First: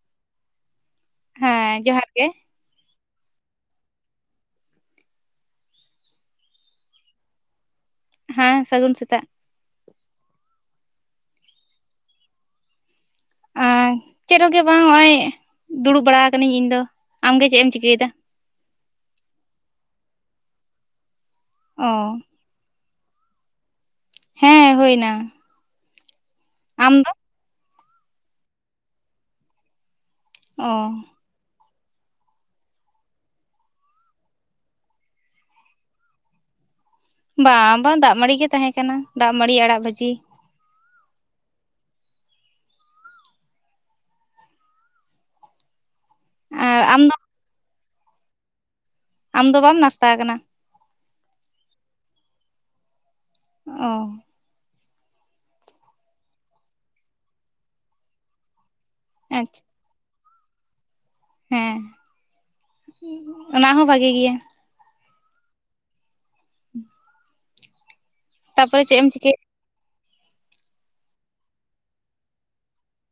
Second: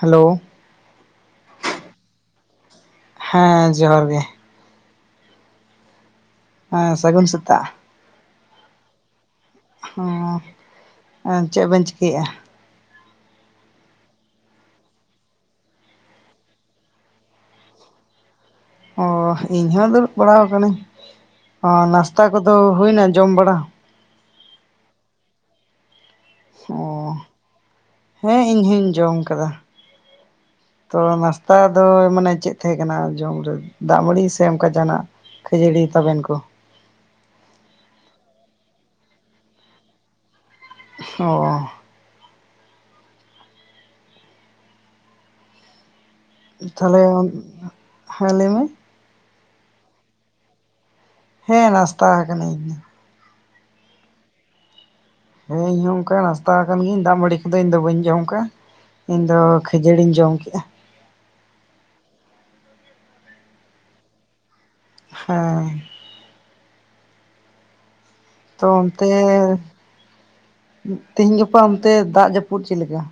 Hello ᱦᱮᱸ ᱡᱚᱦᱟᱨ ᱜᱮ ᱦᱮᱸ ᱡᱚᱦᱟᱨ ᱜᱮ ᱦᱮᱸ ᱥᱟᱹᱜᱩᱱ ᱥᱮᱛᱟᱜ ᱦᱮᱸ ᱥᱟᱹᱜᱩᱱ ᱥᱮᱛᱟᱜ ᱦᱚᱸ ᱮᱸ ᱪᱮᱫ ᱵᱮᱱ ᱪᱤᱠᱟᱹᱭᱮᱼᱟ ᱮᱸ ᱪᱮᱫ ᱦᱚᱸᱜᱮ ᱵᱟᱝ ᱱᱚᱜᱚᱭ ᱫᱩᱲᱩᱵ ᱵᱟᱲᱟ ᱟᱠᱟᱱᱟᱹᱧ ᱤᱧ ᱫᱚ ᱟᱢ ᱜᱮ ᱪᱮᱫ ᱮᱢ ᱪᱤᱠᱟᱹᱭᱮᱫᱟ ᱚᱻ ᱤᱧ ᱦᱚᱸ ᱫᱩᱲᱩᱵ ᱵᱟᱲᱟ ᱟᱠᱟᱱᱟᱹᱧ ᱚ ᱱᱟᱥᱛᱟ ᱠᱚᱫᱚ ᱦᱩᱭᱮᱱᱟ ᱡᱚᱢ ᱵᱟᱲᱟ ᱦᱮᱸ ᱦᱩᱭ ᱮᱱᱟ ᱚ ᱦᱮᱸ ᱤᱧᱦᱧ ᱡᱚᱢ ᱟᱠᱟᱫᱟ ᱚ ᱛᱚ ᱱᱟᱥᱼᱼ ᱛᱟ ᱫᱚ ᱢᱟᱱᱮ ᱪᱮᱫ ᱛᱟᱦᱮᱸ ᱠᱟᱱᱟ ᱡᱚᱢ ᱨᱮ ᱫᱟᱜᱢᱟᱹᱲᱤ ᱥᱮ ᱚᱱᱠᱟ ᱡᱟᱦᱟᱱᱟᱜ ᱠᱷᱟᱹᱡᱟᱹᱲᱤ ᱛᱟᱵᱮᱱ ᱠᱚ ᱵᱟᱝ ᱵᱟᱝ ᱫᱟᱜ ᱢᱟᱲᱤ ᱜᱮ ᱛᱟᱦᱮᱸ ᱠᱟᱱᱟ ᱫᱟᱜ ᱢᱟᱲᱤ ᱟᱲᱟᱜ ᱵᱷᱟᱡᱤ ᱚ ᱟᱨ ᱟᱢ ᱛᱟᱦᱚᱞᱮ ᱫᱚ ᱦᱮᱸ ᱞᱟᱹᱭᱢᱮ ᱟᱢ ᱫᱚ ᱵᱟᱢ ᱱᱟᱥᱛᱟ ᱟᱠᱟᱱᱟ ᱦᱮᱸ ᱱᱟᱥᱛᱟ ᱟᱠᱟᱱᱟᱹᱧ ᱚ ᱦᱮᱸ ᱤᱧ ᱦᱚᱸ ᱚᱱᱠᱟ ᱱᱟᱥᱛᱟ ᱟᱠᱟᱱ ᱜᱤᱭᱟᱹᱧ ᱫᱟᱜ ᱢᱟᱹᱲᱤ ᱠᱚᱫᱚ ᱤᱧ ᱫᱚ ᱵᱟᱹᱧ ᱡᱚᱢᱠᱟ ᱤᱧ ᱫᱚ, ᱟᱪᱪᱷᱟ ᱠᱷᱟᱡᱟᱹᱲᱤᱧ ᱡᱚᱢ ᱠᱮᱫᱼᱟ ᱦᱮᱸ ᱚᱱᱟ ᱦᱚᱸ ᱵᱷᱟᱜᱤ ᱜᱮᱭᱟ ᱦᱮᱸ [unintelligible] ᱛᱚ ᱛᱟᱯᱚᱨᱮ ᱪᱮᱫ ᱮᱢ ᱚᱱᱛᱮ ᱪᱤᱠᱟᱹᱭᱟ ᱛᱮᱦᱤᱧ ᱜᱟᱯᱟ ᱚᱱᱛᱮ ᱫᱟᱜ ᱡᱟᱹᱯᱩᱫ ᱪᱮᱫ ᱞᱮᱠᱟ